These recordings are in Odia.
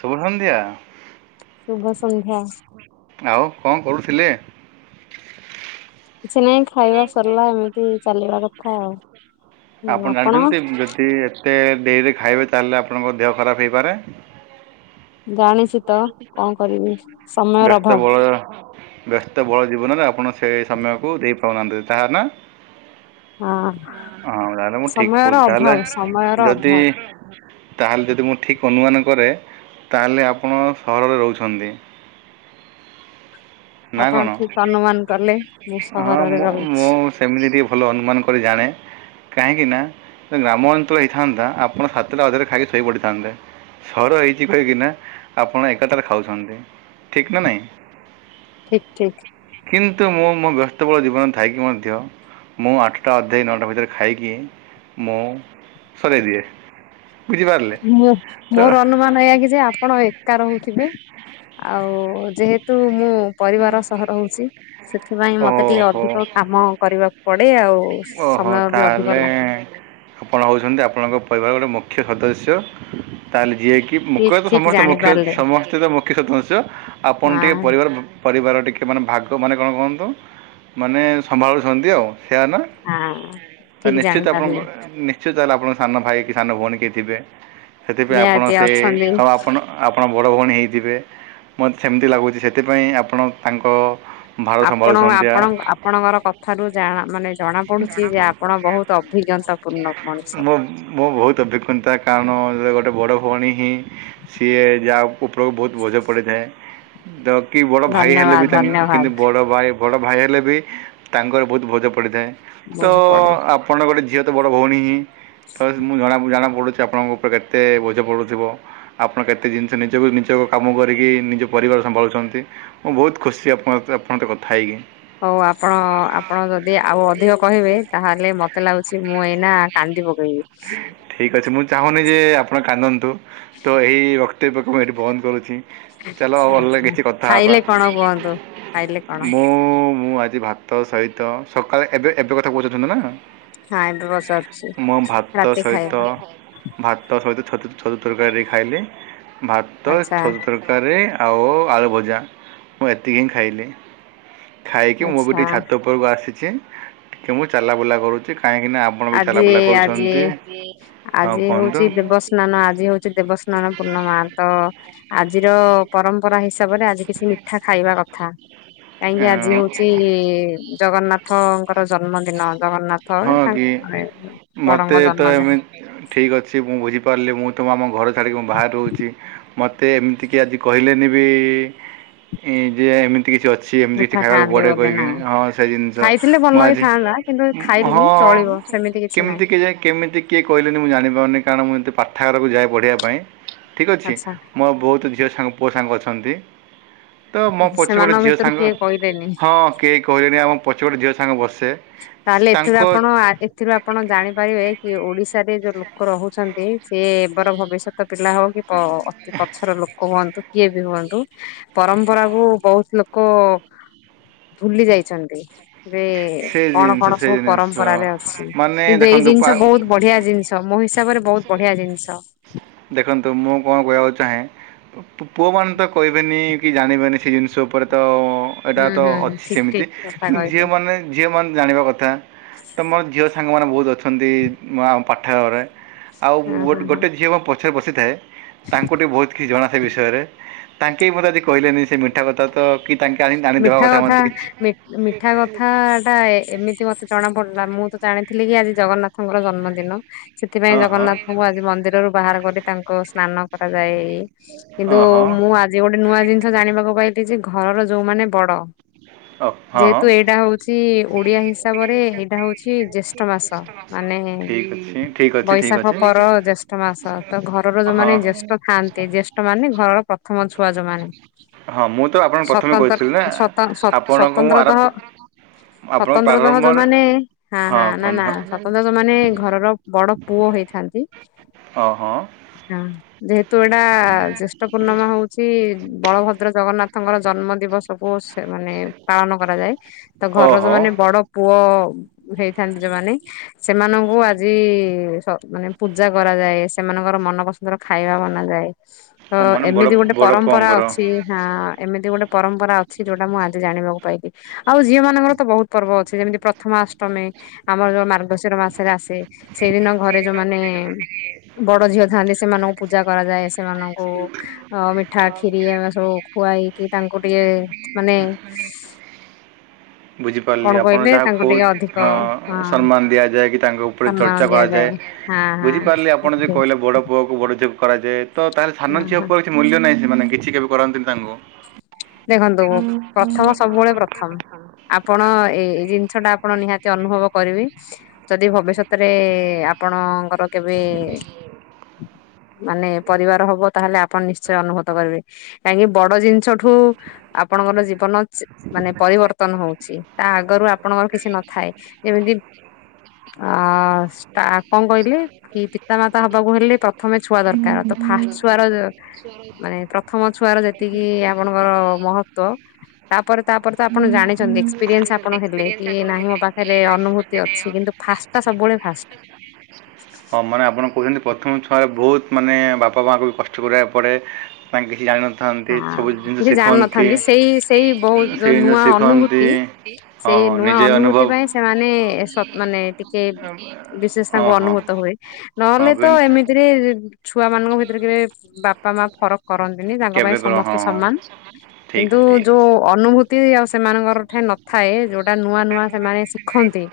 ଶୁଭ ସନ୍ଧ୍ୟା। ଶୁଭ ସନ୍ଧ୍ୟା। ଆଉ କଣ କରୁଥିଲେ? କିଛି ନାଇଁ ଖାଇବା ସରିଲା ଏମିତି ଚାଲିବା କଥା ଆଉ। ଆପଣ ଜାଣିଛନ୍ତି ଯଦି ଏତେ ଡେରେ ଖାଇବେ ତାହେଲେ ଆପଣଙ୍କ ଦେହ ଖରାପ ହେଇପାରେ। ଜାଣିଛି। ତ କଣ କରିବି ସମୟର ବ୍ୟସ୍ତ ଅଭାବ ବହୁଳ ବ୍ୟସ୍ତ ବହୁଳ ଜୀବନରେ ଆପଣ ସେ ସମୟକୁ ଦେଇପରାନ୍ତୁ ଯାହାର ନା ହଁ। ହଁ ତାହେଲେ ମୁଁ ଠିକ ସମୟର କହୁଛି ତାହେଲେ ଅଭାବ ସମୟର ଯଦି ଅଭାବ ତାହେଲେ ଯଦି ମୁଁ ଠିକ ଅନୁମାନ କରେ ତାହେଲେ ଆପଣ ସହରରେ ରହୁଛନ୍ତି। ନା ଆପଣ କଣ ଠିକ ଅନୁମାନ କଲେ ମୁଁ ହଁ ସହରରେ ମୁଁ ରହୁଛି। ମୁଁ ସେ ସେମିତି ଟିକେ ଭଲ ଅନୁମାନ କରି ଜାଣେ। କାହିଁକି ନା ଗ୍ରାମ ଅଞ୍ଚଳ ହେଇଥାନ୍ତା ଆପଣ ସାତଟା ଅଧରେ ଖାଇକି ଶୋଇ ପଡିଥାନ୍ତେ। ସହର ଏଇଥି ପାଇଁ କିନା ଆପଣ ଏଗରଟା ରେ ଖାଉଛନ୍ତି ଠିକ ନା ନାଇଁ। ଠିକ ଠିକ। କିନ୍ତୁ ମୁଁ ମୋ ବ୍ୟସ୍ତବହୁଳ ଜୀବନ ଥାଇକି ମଧ୍ୟ ମୁଁ ଆଠଟା ଅଧେ ନଅଟା ଭିତରେ ଖାଇକି ମୁଁ ସରେଇ ଦିଏ। ବୁଝିପାରିଲେ ମୁଁ ତ ମୋର ଅନୁମାନ ଏୟା କି ଯେ ଆପଣ ଏ ଏକା ରହୁଥିବେ ଆଉ ଯେହେତୁ ତୁ ମୁଁ ପରିବାର ସହ ହହୁଛି ସେଥିପାଇଁ ମତେ ଟିକେ ଓହୋ ଅଧିକ କାମ କରିବାକୁ ପଡେ ଆଉ। ଓହୋ ସମୟ ବି ଅଧିକ ତାହଲେ ଲାଗେ। ଆପଣ ହେଉଛନ୍ତି ଆପଣଙ୍କ ପରିବାର ଗୋଟେ ମୁଖ୍ୟ ସଦସ୍ୟ ତହେଲେ ଯିଏକି କି ଠିକ ମୁଖ୍ୟ ତ ଠିକ ସମସ୍ତେ ମୁଖ୍ୟ ଜାଣିପାରିଲେ ସମସ୍ତେ ତ ମୁଖ୍ୟ ସଦସ୍ୟ ଆପଣ ହଁ ଟିକେ ପରିବାର ପରିବାର ଟିକେ ମାନେ ଭାଗ ମାନେ କଣ କୁହନ୍ତୁ ମାନେ ସମ୍ଭାଳୁଛନ୍ତି ଆଉ। ସେୟା ନା ହଁ ତା ଠିକ ନିଶ୍ଚିତ ଆପଣଙ୍କ ଜାଣିପାରିଲେ ନି ସିଏ ତାହେଲେ ଆପଣ ସାନ ଭାଇ କି ସାନ ଭଉଣୀ କିଏ ଥିବେ ସେଥିପାଇଁ ଆପଣ ନିହାତି ସେ ଅଛନ୍ତି। ହଁ ଆପଣ ଆପଣ ବଡ଼ ଭଉଣୀ ହେଇଥିବେ ମୋତେ ସେମିତି ଲାଗୁଛି ସେଥିପାଇଁ ଆପଣ ତାଙ୍କ ଘର ଆପଣ ସମ୍ଭାଳୁଛନ୍ତି ଆ। ଆପଣ ଆପଣଙ୍କର କଥାରୁୁ ଜାଣା ମାନେ ଜଣା ପଡୁଛି ଯେ ଆପଣ ବହୁତ ଅଭିଜ୍ଞତା ପୂର୍ଣ୍ଣ ମଣିଷ। ମୁଁ ବହୁତ ଅଭିଜ୍ଞତା କାରଣ ଗୋଟେ ବଡ଼ ଭଉଣୀ ହିଁ ସିଏ ଯାହା ଉପରକୁ ବହୁତ ବୋଝ ପଡିଥାଏ। ତ କି ବଡ ଭାଇ ହେଲେ ଧନ୍ୟବାଦ ବି ତଙ୍କ ଧନ୍ୟବାଦ କିନ୍ତୁ ବଡ ଭାଇ ବଡ଼ ଭାଇ ହେଲେ ବି ତାଙ୍କର ବହୁତ ଭୋଜ ପଡ଼ିଥାଏ। ତ ବୁଝି ପଡେ। ଆପଣର ଗୋଟେ ଝିଅ ତ ବଡ଼ ଭଉଣୀ ହିଁ ତ ମୁଁ ଜଣା ଜଣାପଡ଼ୁଛି ଆପଣଙ୍କ ଉପରେ ତେ ବୋଝ ପଡ଼ୁଥିବ। ଆପଣ କେତେ ଜିନିଷ ନିଜକୁ ନିଜ କାମ କରିକି ନିଜ ପରିବାର ସମ୍ଭାଳୁଛନ୍ତି। ମୁଁ ବହୁତ ଖୁସି ଆପଣ ତ ଆପଣ ତ କଥା ହେଇକି। ହଉ ଆପଣ ଆ ଆପଣ ଯଦି ଆଉ ଅଧିକ କହିବେ ତାହେଲେ ମତେ ଲାଗୁଛି ମୁଁ ଏଇନା କାନ୍ଦି ପକେଇବି। ଠିକ ଅଛି ମୁଁ ଚାହୁଁନି ଯେ ଆପଣ କାନ୍ଦନ୍ତୁ ତ ଏହିଇ ବକ୍ତବ୍ୟକୁ ମୁଁ ଏଇଠି ବନ୍ଦ କରୁଛି। ଚାଲ ଆଉ ଅଲଗ ଆଚ୍ଛା। କିଛି କଥା ହବା ଖାଇଲେ କଣ କୁହନ୍ତୁ ଖାଇଲେ କଣ ମୁଁ ମୁଁ ଆଜି ଭାତ ତ ସହିତ ସକାଳେ ଏବେ ଏବେ କଥା କହୁଛନ୍ତି ନା? ହଁ ଏବେ ପଚାରୁଛି। ମୁଁ ଭାତ ରାତି ସହିତ ଖାଇବା ଭାତ ତ ସତ ଛତୁ ଛତୁ ତରକାରୀ ଖାଇଲି ଭାତ ଆଚ୍ଛା ଛତୁ ତରକାରୀ ତରକାରୀ ଆଉ ଆଳୁ ଭଜା ମୁଁ ଏତିକି ହିଁ ଖାଇଲି। ଖାଇକି ମୁଁ ବି ଆଚ୍ଛା ଟିକେ ଛାତ ଉପରକୁ ଆସିଛି ଟିକେ ମୁଁ ଚାଲା ବୁଲା କରୁଛି କାହିଁକି ନା ଆଜି ଆଜି ହଁ ଆଜି କୁହନ୍ତୁ ହଉଛି ଦେବସ୍ନାନ ଆଜି ହଉଛି ଦେବସ୍ନାନ ପୂର୍ଣ୍ଣମା। ତ ଆଜିର ପରମ୍ପରା ହିସାବରେ ଆଜି କିଛି ମିଠା ଖାଇବା କଥା। ଏଁ, ଆଜ୍ଞା ଆଜି ହଉଚି ଜଗନ୍ନାଥଙ୍କର ଜନ୍ମଦିନ। ଜଗନ୍ନାଥ ଏ ହଁ କି ତାଙ୍କ ମାନେ ମତେ ବଡଙ୍କ ତ ଜନ୍ମଦିନ ଏମିତ୍ ଠିକ୍ ଅଛି ମୁଁ ବୁଝିପାରିଲି ମୁଁ ତୁମ ଆମ ଘର ଛାଡ଼ିକି ମୁଁ ବାହାରେ ରହୁଚି। ମତେ ଏମତିକି ଆଜି କହିଲେନି ବି କି ଯେ ଏମିତ୍ ଏଠି କିଛି ଅଛି ଏମତି କିଛି ମିଠା ଖାଇବାକୁ ଖାଆନ୍ତି ପଡ଼େ ବୋଧେ ନା। କହିକିନି ହଁ ସେ ଜିନିଷ ଖାଇଥିଲେ ଭଲ ମୁଁ ଆଜି ହେଇଥାନ୍ତା କିନ୍ତୁ ଖାଇଲିନି ହଁ ଚଳିବ ସେମିତି କିଛି କେମିତି ନାହିଁ। କେଯାଏ କେମିତି? କିଏ କହିଲେନି ମୁଁ ଜାଣିପାରୁନି କାରଣ ମୁଁ ଏତେ ପାଠାଗାରକୁ ଯାଏ ପଢ଼ିବା ପାଇଁ। ଠିକ୍ ଅଛି। ଆଚ୍ଛା ମୋ ବହୁତ ଝିଅ ସାଙ୍ଗ ପୁଅ ସାଙ୍ଗ ଅଛନ୍ତି। ତ ମୋ ପଛେ ଗୋଟେ ସେମାନଙ୍କ ଝିଅ ଭିତରୁ ସାଙ୍ଗ କିଏ କହିଲେନି। ହଁ କେହି କହିଲେନି ଆଉ ମୋ ପଛେ ଗୋଟେ ଝିଅ ସାଙ୍ଗ ବସେ। ତାଏଲେ ଏଥିରୁ ତାଙ୍କ ଆପଣ ଆ ଏଥିରୁ ଆପଣ ଜାଣିପାରିବେ କି ଓଡିଶାରେ ଯୋଉ ଲୋକ ରହୁଛନ୍ତି ସିଏ ଏବର ଭବିଷ୍ୟତ ପିଲା ହଉ କି ଅ-ଅ ଅତି ପଛର ଲୋକ ହୁଅନ୍ତୁ କିଏ ବି ହୁଅନ୍ତୁ। ପରମ୍ପରା କୁ ବହୁତ୍ ଲୋକ ଭୁଲି ଯାଇଚନ୍ତି। ବେ ସେ କଣ ଜିନିଷ କଣ ସେ ସବୁ ଜିନିଷ ପରମ୍ପରାରେ ଅଛି। ମାନେ କିନ୍ତୁ ଏଇ ଦେଖନ୍ତୁ ପା ଜିନିଷ ବହୁତ୍ ବଢିଆ ଜିନିଷ। ତ ମୋ ହିସାବରେ ବହୁତ ବଢିଆ ଜିନିଷ। ଦେଖନ୍ତୁ ମୁଁ କଣ କହିବାକୁ ଚାହେଁ? ପୁଅ ମାନେ ତ କହିବେନି କି ଜାଣିବେନି ସେ ଜିନିଷ ଉପରେ ତ ଏଇଟା ହୁଁ ତ ହୁଁ ଅଛି ଠିକ ସେମତି ଠିକ କଥା କିନ୍ତୁ କହିଲେ। ଝିଅମାନେ ଝିଅମାନେ ଜାଣିବା କଥା। ତ ମୋର ଝିଅ ସାଙ୍ଗମାନେ ବହୁତ ଅଛନ୍ତି। ମୁଁ ଆମ ପାଠାଗରେ ଆଉ ହଁ ମୁଁ ହଁ ଗୋଟେ ହଁ। ଗୋଟେ ଝିଅ ମୋ ପଛ୍ ପଛେ ବସିଥାଏ। ତାଙ୍କୁ ଟିକେ ବହୁତକି ଜଣା ସେ ବିଷୟରେ ତାଙ୍କେ ମୋତେ ଆଜି କହିଲେନି ସେ ମେଣ୍ଟ୍ ଥେବତାତ କି ତାଙ୍କେ ଆଣି ଆଣିଦେବା ମିଠା କଥା ମତେ କିଛି କାଡ଼ାଏ ଏମିତି ମତେ ଜଣା ପଡିଲା ମୁଁ ତ ଜାଣିଥିଲି କି ଆଜି ଜଗନ୍ନାଥଙ୍କର ଜନ୍ମଦିନ। ସେଥିପାଇଁ ହଁ ହଁ ଜଗନ୍ନାଥଙ୍କୁ ଆଜି ମନ୍ଦିରରୁୁ ବାହାର କରି ତାଙ୍କ ସ୍ନାନ କରାଯାଏ। କିନ୍ତୁ ଓହୋ ମୁଁ ଆଜି ଗୋଟେ ନୂଆ ଜିନିଷ ଜାଣିବାକୁ ପାଇଲି ଯେ ଘରର ଯୋଉମାନେ ବଡ ଓ ହଁ ଯେହେତୁ ଏଇଟା ହଉଚି ଓଡିଆ ହିସାବରେ ଏଇଟା ହଉଚି ଜ୍ୟେଷ୍ଠ ମାସ। ମାନେ ଠିକ୍ ଅଛି ଠିକ୍ ଅଛି ଠିକ୍ ବୈଶାଖ ଅଛି ପର ଜ୍ୟେଷ୍ଠ ମାସ ତ ଘରର ହଁ। ଯୋଉମାନେ ଜ୍ୟେଷ୍ଠ ଥାଆନ୍ତି ଜ୍ୟେଷ୍ଠ୍ ଟ ମାନେ ଘରର ପ୍ରଥମ ଛୁଆ ଯୋଉ ମାନେ। ହଁ ମୁଁ ତ ଆପଣଙ୍କୁ ପ୍ରଥମେ କହିଥିଲି ନା ସ୍ଵତନ୍ତ୍ର ସତନ୍ ସତ ଆପଣଙ୍କୁ ମୁଁ ସ୍ବତନ୍ତ୍ରତଃ ଆରମ୍ଭ ଆପଣଙ୍କ ସ୍ଵତନ୍ତ୍ରତଃ ପ୍ରାରମ୍ଭରେ ଯୋଉମାନେ ହାଁ ହଁ ହାଁ ନା ନା କୁହନ୍ତୁ ସ୍ଵତନ୍ତ୍ର ଯୋଉମାନେ ଘରର ବଡ ପୁଅ ହେଇଥାନ୍ତି। ହଁ ହଁ। ହଁ ଯେହେତୁ ଏଇଟା ଜ୍ୟେଷ୍ଠ ପୂର୍ଣ୍ଣମା ହଉଚି ବଳଭଦ୍ର, ଜଗନ୍ନାଥ ତାଙ୍କର ଜନ୍ମ ଦିବସକୁ ସେ ମାନେ ପାଳନ କରାଯାଏ। ତ ଘରର ଯୋଉ ଓହୋ ମାନେ ବଡ ପୁଅ ହେଇଥାନ୍ତି ଯୋଉମାନେ ସେମାନଙ୍କୁ ଆଜି ମାନେ ପୂଜା କରାଯାଏ। ସେମାନଙ୍କର ମନ ପସ୍ ନ୍ଦର ଖାଇବା ବନାଯାଏ। ତ ମାନେ ବଡ଼ ଏମିତି ଗୋଟେ ବଡ଼ ପରମ୍ପରା ପୁଅଙ୍କର ଅଛି। ହାଁ ଏମିତି ଗୋଟେ ପରମ୍ପରା ଅଛି ଯୋଉଟା ମୁଁ ଆଜି ଜାଣିବାକୁ ପାଇଚି। ଆଉ ଝିଅ ମାନଙ୍କର ତ ବହୁତ ପର୍ବ ଅଛି ଯେମିତି ପ୍ରଥମାଅଷ୍ଟମୀ। ଆମର ଯୋଉ ମାର୍ଗଶିର ମାସେରେ ଆସେ। ସେଇଦିନ ଘରେ ଯୋଉମାନେ ବଡ ଝିଅ ଥାଆନ୍ତି ସେମାନଙ୍କୁ ପୂଜା କରାଯାଏ। ସେମାନଙ୍କୁ ହଁ ମିଠା ଖିରି ଏଆମା ସବୁ ଖୁଆଇକି ତାଙ୍କୁ ଟିକେ ମାନେ କଣ ବୁଝିପାରିଲି ଆପଣ କହିଲେ ଯାହାକୁ ତାଙ୍କୁ ଟିକେ କୋହୁ ଅଧିକ ହଁ ସମ୍ମାନ ଦିଆଯାଏ କି ତାଙ୍କ ଉପରେ ଚର୍ଚ୍ ସମ୍ମାନ ଟା ଦିଆଯାଏ କରାଯାଏ। ହଁ ହଁ ବୁଝିପାରିଲି ଠିକ ଆପଣ ଯେ ଠିକ କହିଲେ ବଡ ପୁଅକୁ ବଡ ଝିଅକୁ କରାଯାଏ ତ ତାହେଲେ ସାନ ହଁ ଝିଅ ହଁ ଉପରେ କିଛି ମୂଲ୍ୟ ନାହିଁ ସେମାନେ କିଛି କେବେ କରନ୍ତିିନି ତାଙ୍କୁ। ଦେଖନ୍ତୁ ପ୍ରଥମ ସବୁବେଳେ ପ୍ରଥମ୍। ଆପଣ ଏଇ ଜିନିଷ ଟା ଆପଣ ନିହାତି ଅନୁଭବ କରିବି। ଯଦି ଭବିଷ୍ୟତରେ ଆପଣଙ୍କର କେବେ ମାନେ ପରିବାର ହବ ତାହେଲେ ଆପଣ ନିଶ୍ଚୟ ଅନୁଭୂତ କରିବେ। କାହିଁକି ବଡ ଜିନ୍ ଷ ଠୁ ଆପଣଙ୍କର ଜୀବନ ମାନେ ପରିବର୍ତ୍ତନ ହଉଚି ତା ଆଗରୁ ଆପଣଙ୍କର କିଛି ନଥାଏ। ଯେମିତି ଆମ ଷ୍ଟା କଁ କହିଲେ କି ପିତାମାତା ହବାକୁ ହେଲେ ପ ପ୍ରଥମେ ଛୁଆ ଦରକାର। ତ ଫାଷ୍ଟ୍ ଛୁଆର ମାନେ ପ୍ରଥମ ଛୁଆର ଯେତିକି ମହତ୍ତ୍ୱ ତାପରେ ତାପରେ ତ ଆପଣ ଜାଣିଚନ୍ତି ଏକ୍ସପିରିଏନ୍ସ୍ ଆପଣ ହେଲେ କି ନାହିଁ ମୋ ପାଖ୍ ରେ ଅନୁଭୂତି ଅଛି କିନ୍ତୁ ଫାଷ୍ଟ୍ ଟା ସବୁବେଳେ ଫାଷ୍ଟ୍। ହଁ ମାନେ ଆପଣ କହୁଚନ୍ତି ପ୍ରଥମ ଛୁଆରେ ବହୁତ ମାନେ ବାପା ମାଆଙ୍କୁ ବି କଷ୍ଟ କରିବାକୁ ପଡ଼େ। ପାଇଁ କିଛି ଜାଣିନଥାନ୍ତି। ହଁ ସବୁ ଜିନିଷ କିଛି ଶିଖନ୍ତି ଜାଣିିନଥାନ୍ତି ସେଇ ସେଇ ବହୁ ସେ ଯୋଉ ଜିନିଷ ନୂଆ ଶିଖନ୍ତି ଅନୁଭୂତି ହଁ ସେଇ ହଁ ନୂଆ ନିଜେ ଅନୁଭୂତି ଅନୁଭବ ପାଇଁ ସେମାନେ ସକ୍ ମାନେ ଟିକ୍ କେ ବିଶେଷ ହଁ ତାଙ୍କୁ ହଁ ଅନୁଭୂତ ହୁଏ ହଁ ନହେଲେ ତ କିନ୍ତୁ ଏମିତ୍ ତିରେ ଛୁଆ ମାନଙ୍କ ଭିତରେ କେବେ ବାପା ମାଆ ଫରକ୍ କରନ୍ତିନି ତାଙ୍କ ପାଇଁ କେବେ କର ସମସ୍ତେ ହଁ ହଁ ସମାନ। ଠିକ୍ କିନ୍ତୁ ଅଛି ଠିକ୍ ଯୋଉ ଅଛି ଅନୁଭୂତ୍ ତି ଆଉ ସେମାନଙ୍କର ଠେଁ ନଥାଏ ଯୋଉଟା ନୂଆ ନୂଆ ସେମାନେ ଶିଖନ୍ତି।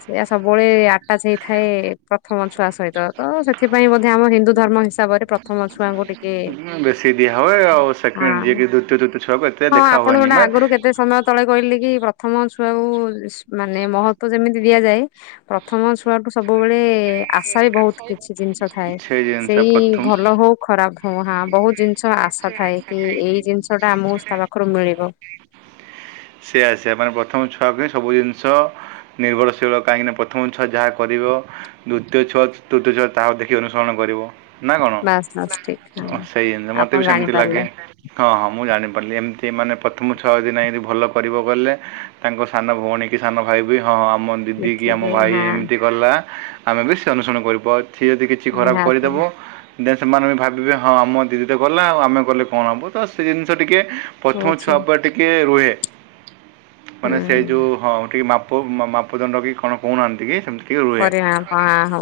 ସେଇଆ ସବୁବଳେ ଆଟାଚ୍ ହେଇଥାଏ ପ୍ରଥମ ଛୁଆ ସହିତ ତ ସେଥିପାଇଁ ବୋଧେ ଆମ ହିନ୍ଦୁ ଧର୍ମ ହିସାବରେ ପ୍ରଥମ ଛୁଆଙ୍କୁ ଟିକେ ସିଏ ଦିଆ ହୁଏ ଆଉ ହଁ ସେକେଣ୍ଡ୍ ଯିଏକି ଦୁତିୟ ତୃତୀୟ ଛୁଆକୁ ଏତେ ଦେଖା ହୁଏନି। ତେ ସମୟ ତଳେ କହିଲି କି ପ୍ରଥମ ଛୁଆକୁ ମାନେ ମହତ୍ତ୍ଵ ଯେମିତି ଦିଆଯାଏ ପ୍ରଥମ ଛୁଆଠୁ ସବୁବେଳେ ଆଶା ବି ବହୁତ୍ କିଛି ଜିନିଷ ଥାଏ। ସେ ଜିନିଷ ସେଇ ପ୍ରଥମ ଭଲ ହଉ ଖରାପ୍ ହଁ ହାଁ ବହୁତ୍ ଜିନିଷ ଆଶା ଥାଏ କି ଏଇ ଜିନିଷ ଟା ଆମକୁ ତା ପାଖୁରୁ ମିଳିବ। ସେଆ ସେମାନେ ପ୍ରଥମ ଛୁଆକୁ ସବୁ ଜିନଷ ନିର୍ଭରଶୀଳ କାହିଁକି ନା ପ୍ରଥମ ଛୁଆ ଯାହା କରିବ ଦୁତୀୟ ଛୁଆ ତୃତୀୟ ଛୁଆ ତାହାକୁ ଦେଖି ଅନୁସରଣ କରିବ। ନା କଣ? ବାସ୍ ବାସ୍ ଠିକ ହଁ ସେଇ ଜିନିଷ ମତେ ଆପଣ ବି ସେମିତି ଜାଣିପାରିଲେ ଲାଗେ। ହଁ ହଁ ମୁଁ ଜାଣିପାରିଲି ଏମିତି ମାନେ ପ୍ରଥମ ଛଅ ଦିନ ଏମତି ଭଲ କରିବ ବଲେ ତାଙ୍କ ସାନ ଭଉଣୀ କି ସାନ ଭାଇ ବି ହଁ ଆମନ୍ ଦିଦି କି ଆମ ଦେଖିକି ଭାଇ ହଁ ଏମିତି କଲା ଆମେ ବେଶୀ ଅନୁସରଣ କରିପାର୍ ସିଏ ଯେଦି କିଛି ଖରାପ ନିହାତି କରିଦେବ, ଦେନ୍ ସେମାନେ ବି ଭାବିବେ ହଁ ଆମ ଦିଦି ତେ ଗଲା ଆଉ ଆମେ ଗଲେ କଣ ହବ? ତ ସେ ଜିନଷ ଟିକେ ପ୍ରଥମ ହଉଛି ଛୁଆପାଆ ଟିକ୍ କେ ରୁହେ। ମାନେ ହୁଁ ସେ ଯୋଉ ହଁ କେଇ ମାପ ମା-ମାପଦଣ୍ଡ କି କଣ କହୁନାହାନ୍ତି କି? ସେମତି। କିଏ ହୁଏ? ପରିମାଣ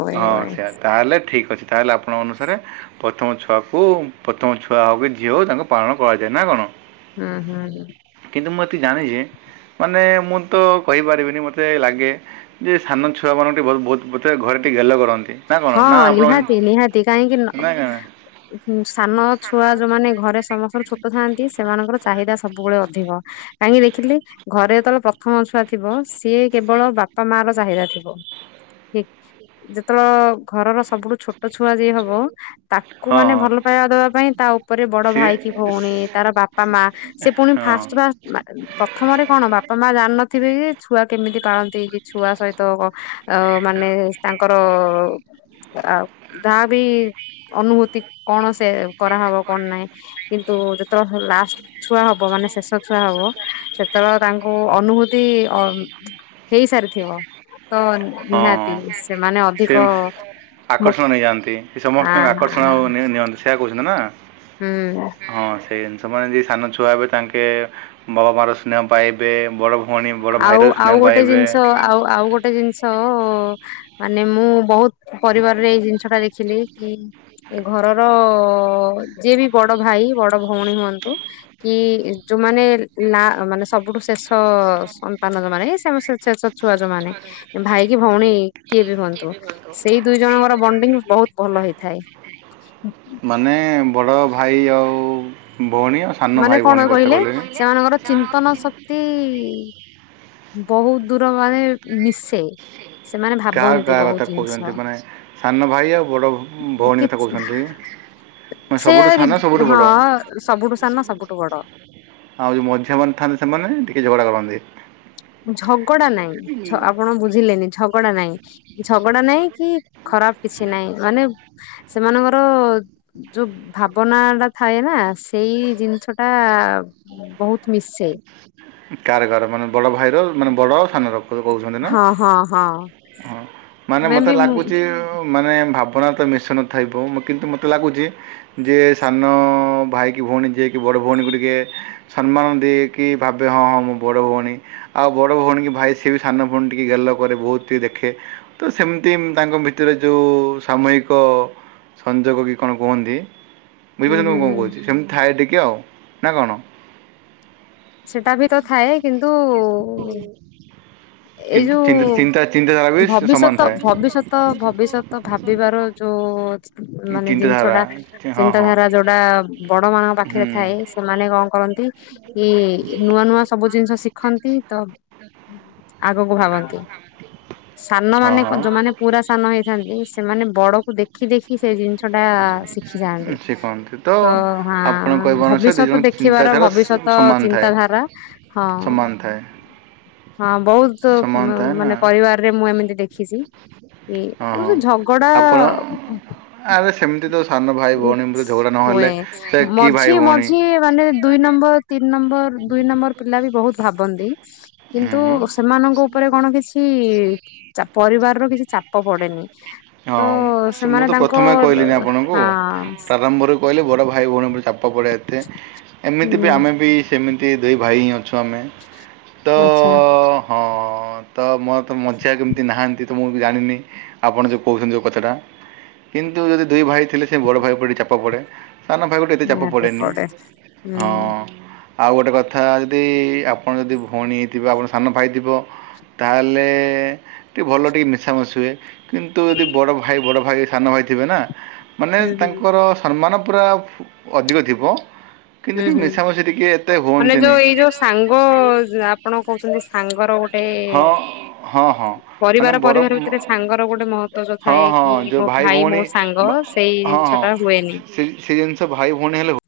ହୁଏ ହଁ ହୁଏ ସେଆ। ତାହାଲେ ଠିକ୍ ଅଛି। ତାହାଲେ ଆପଣ ଅନୁସାରେ ପ୍ରଥମ ଛୁଆକୁ ଉମ୍ ପ୍ରଥମ ଛୁଆ ହଉ କି ଝିଅ ହଉ ତାଙ୍କୁ ପାଳନ କରାଯାଏ। ନା କଣ? ହୁଁ ହୁଁ ହୁଁ। କିନ୍ତୁ ମୁଁ ଏତିକି ଜାଣିଚି ମାନେ ମୁଁ ତ କହିପାରିବିନି ମତେ ଲାଗେ ଯେ ସାନ ଛୁଆମାନଙ୍କୁ ଟିକେ ବହୁତ୍ ବହୁତ୍ ବୋଥେ ଘରେ ଟିକେ ଗେଲ କରନ୍ତି। ନା କ'ଣ ନା ହଁଁ ଆପଣ ଲିହାତି ନିହାତି କାହିଁକି ନା କାଣ? ନହବ୍ ହୁଁ ସାନଛୁଆ ଯୋଉମାନେ ଘରେ ସମସ୍ତଙ୍କରୁ ଛୋଟ ଥାଆନ୍ତି, ସେମାନଙ୍କର ଚାହିଦା ସବୁବେଳେ ଅଧିକ। କାହିଁକି ଦେଖିଲେ, ଘରେ ଯେତବେଳେ ପ୍ରଥମ ଛୁଆ ଥିବ, ସିଏ କେବଳ ବାପା ମାଆର ଚାହିଦା ଥିବ। ଠିକ୍ ଯେତବେଳ ଘ ଘରର ସବୁଠୁ ଛୋଟଛୁଆ ଯିଏ ହବ ତାକୁ ହଁ ମାନେ ହଁ ଭଲ ପାଇବା ଦେବା ପାଇଁ ତା ଉପ ଉପରେ ବଡ ସିଏ ଭାଇ କି ଭଉଣୀ, ତାର ବାପା ମାଆ, ସେ ପୁଣି ହଁ ଫାଷ୍ଟ୍ ଫାଷ୍ଟ୍ ପ୍ରଥମରେ କଣ ବାପା ମା ଜାଣିନଥିବେ, ଯେ ଛୁଆ କେମିତି ପାଳନ୍ତି କି ଛୁଆ ସହିତ ଆ ମାନେ ତାଙ୍କର ଆଉ ଯାହା ବି ଅନୁଭୂତି କଣ ସେ କରାହବ କଣ ନାଇଁ କିନ୍ତୁ ଯେତବ ହେଲେ ଲାଷ୍ଟ୍ ଛୁଆ ହବ ମାନେ ଶେଷ ଛୁଆ ହବ। ସେତବେଳେ ତାଙ୍କୁ ଅନୁଭୂତି ଅ ହେଇସାରିଥିବ। ତ ହଁ ନିହାତି ହଁ ସେମାନେ ସେ ଅଧିକ ମୁ ଆକର୍ଷଣ ନେଇଯାଆନ୍ତି ଆ ସମସ୍ତଙ୍କୁ ଆକର୍ଷଣ ନିଅନ୍ତି ସେଆ କହୁଛନ୍ତି ନା? ହୁଁ। ହଁ ସେଇ ଜିନିଷମାନେ ଯି ସାନ ଛୁଆ ହେବେ ତାଙ୍କେ ବାବା ମାର ସ୍ନେହ ପାଇବେ ବଡ ଆଉ ଆଉ ଗୋଟେ ଜିନିଷ ଆଉ ଆଉ ଗୋଟେ ଜିନିଷ ତ ମାନେ ମୁଁ ବହୁତ ପରିବାରରେ ଏଇ ଜିନିଷ ଟା ଦେଖିଲି ଘରର ଯିଏ ବି ବଡ ଭାଇ ବଡ ଭଉଣୀ ହୁଅନ୍ତୁ କି ଯୋଉମାନେ ମାନେ ସବୁଠୁ ଶେଷ ସନ୍ତାନ ଯୋଉ ମମାନେ ଛୁଆ ଯୋଉ ମାନେ ଭାଇ କି ଭଉଣୀ କିଏ ବି ହୁଅନ୍ତୁ। ସେଇ ଦୁଇ ଜଣଙ୍କର ବଣ୍ଡିଙ୍ଗ ବହୁତ ଭଲ ହେଇଥାଏ। ମାନେ ବଡ଼ ଭାଇ ଆଉ ଭଉଣୀ ସାନ ମାନେ ଭାଇ ଭଉଣୀ କଣ କଥା କହିଲେ କହିଲେନି ସେମାନଙ୍କର ଚିନ୍ତନ ଶକ୍ତି ବହୁତ ଦୂର ମାନେ ମିଶେ। ସେମାନେ କାହା ଭାବନ୍ତି କାହା ବହୁତ କଥା ଜିନିଷ କହୁଛନ୍ତି, ମାନେ ସାନ ଭାଇ ଆଉ ବଡ଼ ଭଉଣୀ କଥା କହୁଛନ୍ତି? ମାନେ ସେ ସବୁଠୁ ଆରି, ସାନ ସବୁଠୁ ହଁ ବଡ଼ ସବୁଠୁ ସାନ ସବୁଠୁ ବଡ। ଆଉ ଯେଉଁ ମଝିଆମାନେ ଥାଆନ୍ତି ସେମାନେ ଟିକେ ଝଗଡ଼ା କରନ୍ତି। ଝଗଡା ନାଇଁ ଆପଣ ବୁଝିଲେନି ଝଗଡା ନାଇଁ ଝଗଡା ନାହିଁ କି ଖରାପ କିଛି ନାହିଁ ମାନେ ସେମାନଙ୍କର ଯୋଉ ଭାବନାଟା ଥାଏ ନା ସେଇ ଜିନିଷଟା ବହୁତ ନିଶ୍ଚଏ। କାରଗର ମାନେ ବଡ ଭାଇର ମାନେ ବଡ ସାନ ର କହୁଛନ୍ତି ନା। ହଁ ହଁ। ହଁ ମାନେ ମେ ମୋତେ ବି ହୁଁ ଲାଗୁଛି, ମାନେ ଭାବନା ତ ମିଶୁ ନଥାଇବ କିନ୍ତୁ ମୋତେ ଲାଗୁଛି। ଯିଏ ସାନ ଭାଇ କି ଭଉଣୀ ଯିଏ କି ବଡ଼ ଭଉଣୀକୁ ଟିକେ ସମ୍ମାନ ଦେଇକି ଭାବେ ହଁ ହଁ ମୁଁ ବଡ଼ ଭଉଣୀ। ଆଉ ବଡ ଭଉଣୀ କି ଭାଇ ସିଏ ବି ସାନ ଭଉଣୀ ଟିକେ ଗେଲ କରେ ବହୁତ ଟିକେ ଦେଖେ ତ ସେମିତି ତାଙ୍କ ଭିତରେ ଯେଉଁ ସାମୟିକ ସଂଯୋଗ କି କଣ କୁହନ୍ତି, ହୁଁ ବୁଝିପାରୁଛନ୍ତି ମୁଁ କଣ ହୁଁ କହୁଛି, ସେମିତି ଥାଏ ଟିକେ ଆଉ ନା କଣ? ସେଟା ବି ତ ଥାଏ କିନ୍ତୁ ଏଇ କିନ୍ତୁ ଚିନ୍ତା ଚିନ୍ତା ଚିନ୍ତାଧାରା ବି ଯୋଉ ସମାନ ଭବିଷ୍ୟତ ଥାଏ। ଭବିଷ୍ୟତ ଭବିଷ୍ୟତ ଭାବିବାର ଯୋଉ ମାନେ ଚିନ୍ତାଧାରା ଜିନିଷଟା ହଁ ହଁ ଚିନ୍ତାଧାରା ଯୋଉଟା ବଡ ମାନଙ୍କ ପାଖରେ ହୁଁ ଥାଏ ସେମାନେ କଣ କରନ୍ତି କି ନୂଆ ନୂଆ ସବୁ ଜିନିଷ ଶିଖନ୍ତି ତ ଆଗକୁ ଭାବନ୍ତି। ହଁ ସାନମାନେ ହଁ। ଯୋଉମାନେ ପୁରା ସାନ ହେଇଥାନ୍ତି, ସେମାନେ ବଡକୁ ଦେଖି ଦେଖି କି ସେ ଜିନିଷଟା ଶିଖି ଯାଆନ୍ତି, ସେ କହନ୍ତି ତ ହାଁ ଆପଣ କହିବା ଅନୁସାରେ ଭବିଷ୍ୟତ ଦୁଇ ଜଣ ଦେଖ ଦେଖିବାର ଚିନ୍ତାଧାରା ଭବିଷ୍ୟତ ସମାନ ଥାଏ। ଚିନ୍ତାଧାରା ହଁ ସମାନ ଥାଏ ହଁ ବହୁତ ସମାନ ଥାଏ ନା ମାନେ ପରିବାରରେ ମୁଁ ଏମିତି ଦେଖିଛି। ଏଇ ହଁ ଆଉ ହଁ ସେ ଝଗଡା ଆପଣ ଆରେ ସେମିତି ତ ସାନ ଭାଇ ଭଉଣୀ ଝଗଡ଼ା ନହେଲେ ହୁଏ। ସେ କି ଭାଇ ମଝି ଭଉଣୀ। ମଝିେଏ ମାନେ ଦୁଇ ନମ୍ବର ତିନି ନମ୍ବର ଦୁଇ ନମ୍ବର ପିଲା ବି ବହୁତ ଭାବନ୍ତି କିନ୍ତୁ ହୁଁ ସେମାନଙ୍କ ଉପରେ କଣ କିଛି ପରିବାର ର କିଛି ଚାପ ପଡେନି। ତ ହଁ ସେ ସେମାନେ ମୁଁ ତ ତାଙ୍କ ପ୍ରଥମେ କହିଲିନି ଆପଣଙ୍କୁ ହଁ ପ୍ରାରମ୍ଭରୁ କହିଲି ବଡ଼ ଭାଇ ଭଉଣୀ ଚାପ ପଡ଼େ। ଏମିତି ବି ହୁଁ ଆମେ ବି ସେମିତି ଦୁଇ ଭାଇ ହିଁ ଅଛୁ ଆମେ। ତ ଆଚ୍ଛା। ହଁ ତ ମୋତେ ମଝିଆ କେ ନାହାନ୍ତି ତ ମୁଁ ଜାଣିନି ଆପଣ ଯୋଉ କହୁଛନ୍ତି ଯୋଉ କଥାଟା କିନ୍ତୁ ଯଦି ଦୁଇ ଭାଇ ଥିଲେ ସେ ବଡ଼ ଭାଇ ଉପରେ ଟିକେ ଚାପ ପଡ଼େ ସାନ ଭାଇ କେତେ ଚାପ ନିହାତି ପଡ଼େନି, ପଡେ ହୁଁ ହଁ ଆଉ ଗୋଟେ କଥା ଯଦି ଆପଣ ଯଦି ଭଉଣୀ ହେଇଥିବେ ଆପଣ ସାନ ଭାଇ ଥିବ। ତାହେଲେ ଟିକେ ଭଲ ଟିକେ ମିଶାମିଶି ହୁଏ। କିନ୍ତୁ ଯଦି ବଡ଼ଭାଇ ବଡ଼ଭାଇ ସାନଭାଇ ଥିବେ ନା ମାନେ ହୁଁ ହୁଁ ତାଙ୍କର ସମ୍ମାନ ପୁରା ଅଧିକ ଥିବ। କିନ୍ତୁ ହୁଁ ଟିକେ ହୁଁ ମିଶାମିଶି ଟିକେ ଏତେ ମାନେ ହୁଅନ୍ତିନି। ଯୋଉ ଏଇ ଯୋଉ ସାଙ୍ଗ ଆପଣ କହୁଛନ୍ତି ସାଙ୍ଗର ଗୋଟେ ହଁ ହଁ ହଁ। ମାନେ ପରିବାର ବଡ, ପରିବାର ଭିତରେ ସାଙ୍ଗର ଗୋଟେ ମହତ୍ଵ ଯୋଉ ହଁ ଥାଏ ହଁ କି ଯୋଉ ମୋ ଭାଇ ମୋ ଭଉଣୀ ସାଙ୍ଗ ସେଇ ହଁ ଜିନିଷ ହଁ ଟା ହୁଏନି। ସେ ସେ ଜିନିଷ ଭାଇ ଭଉଣୀ ହେଲେ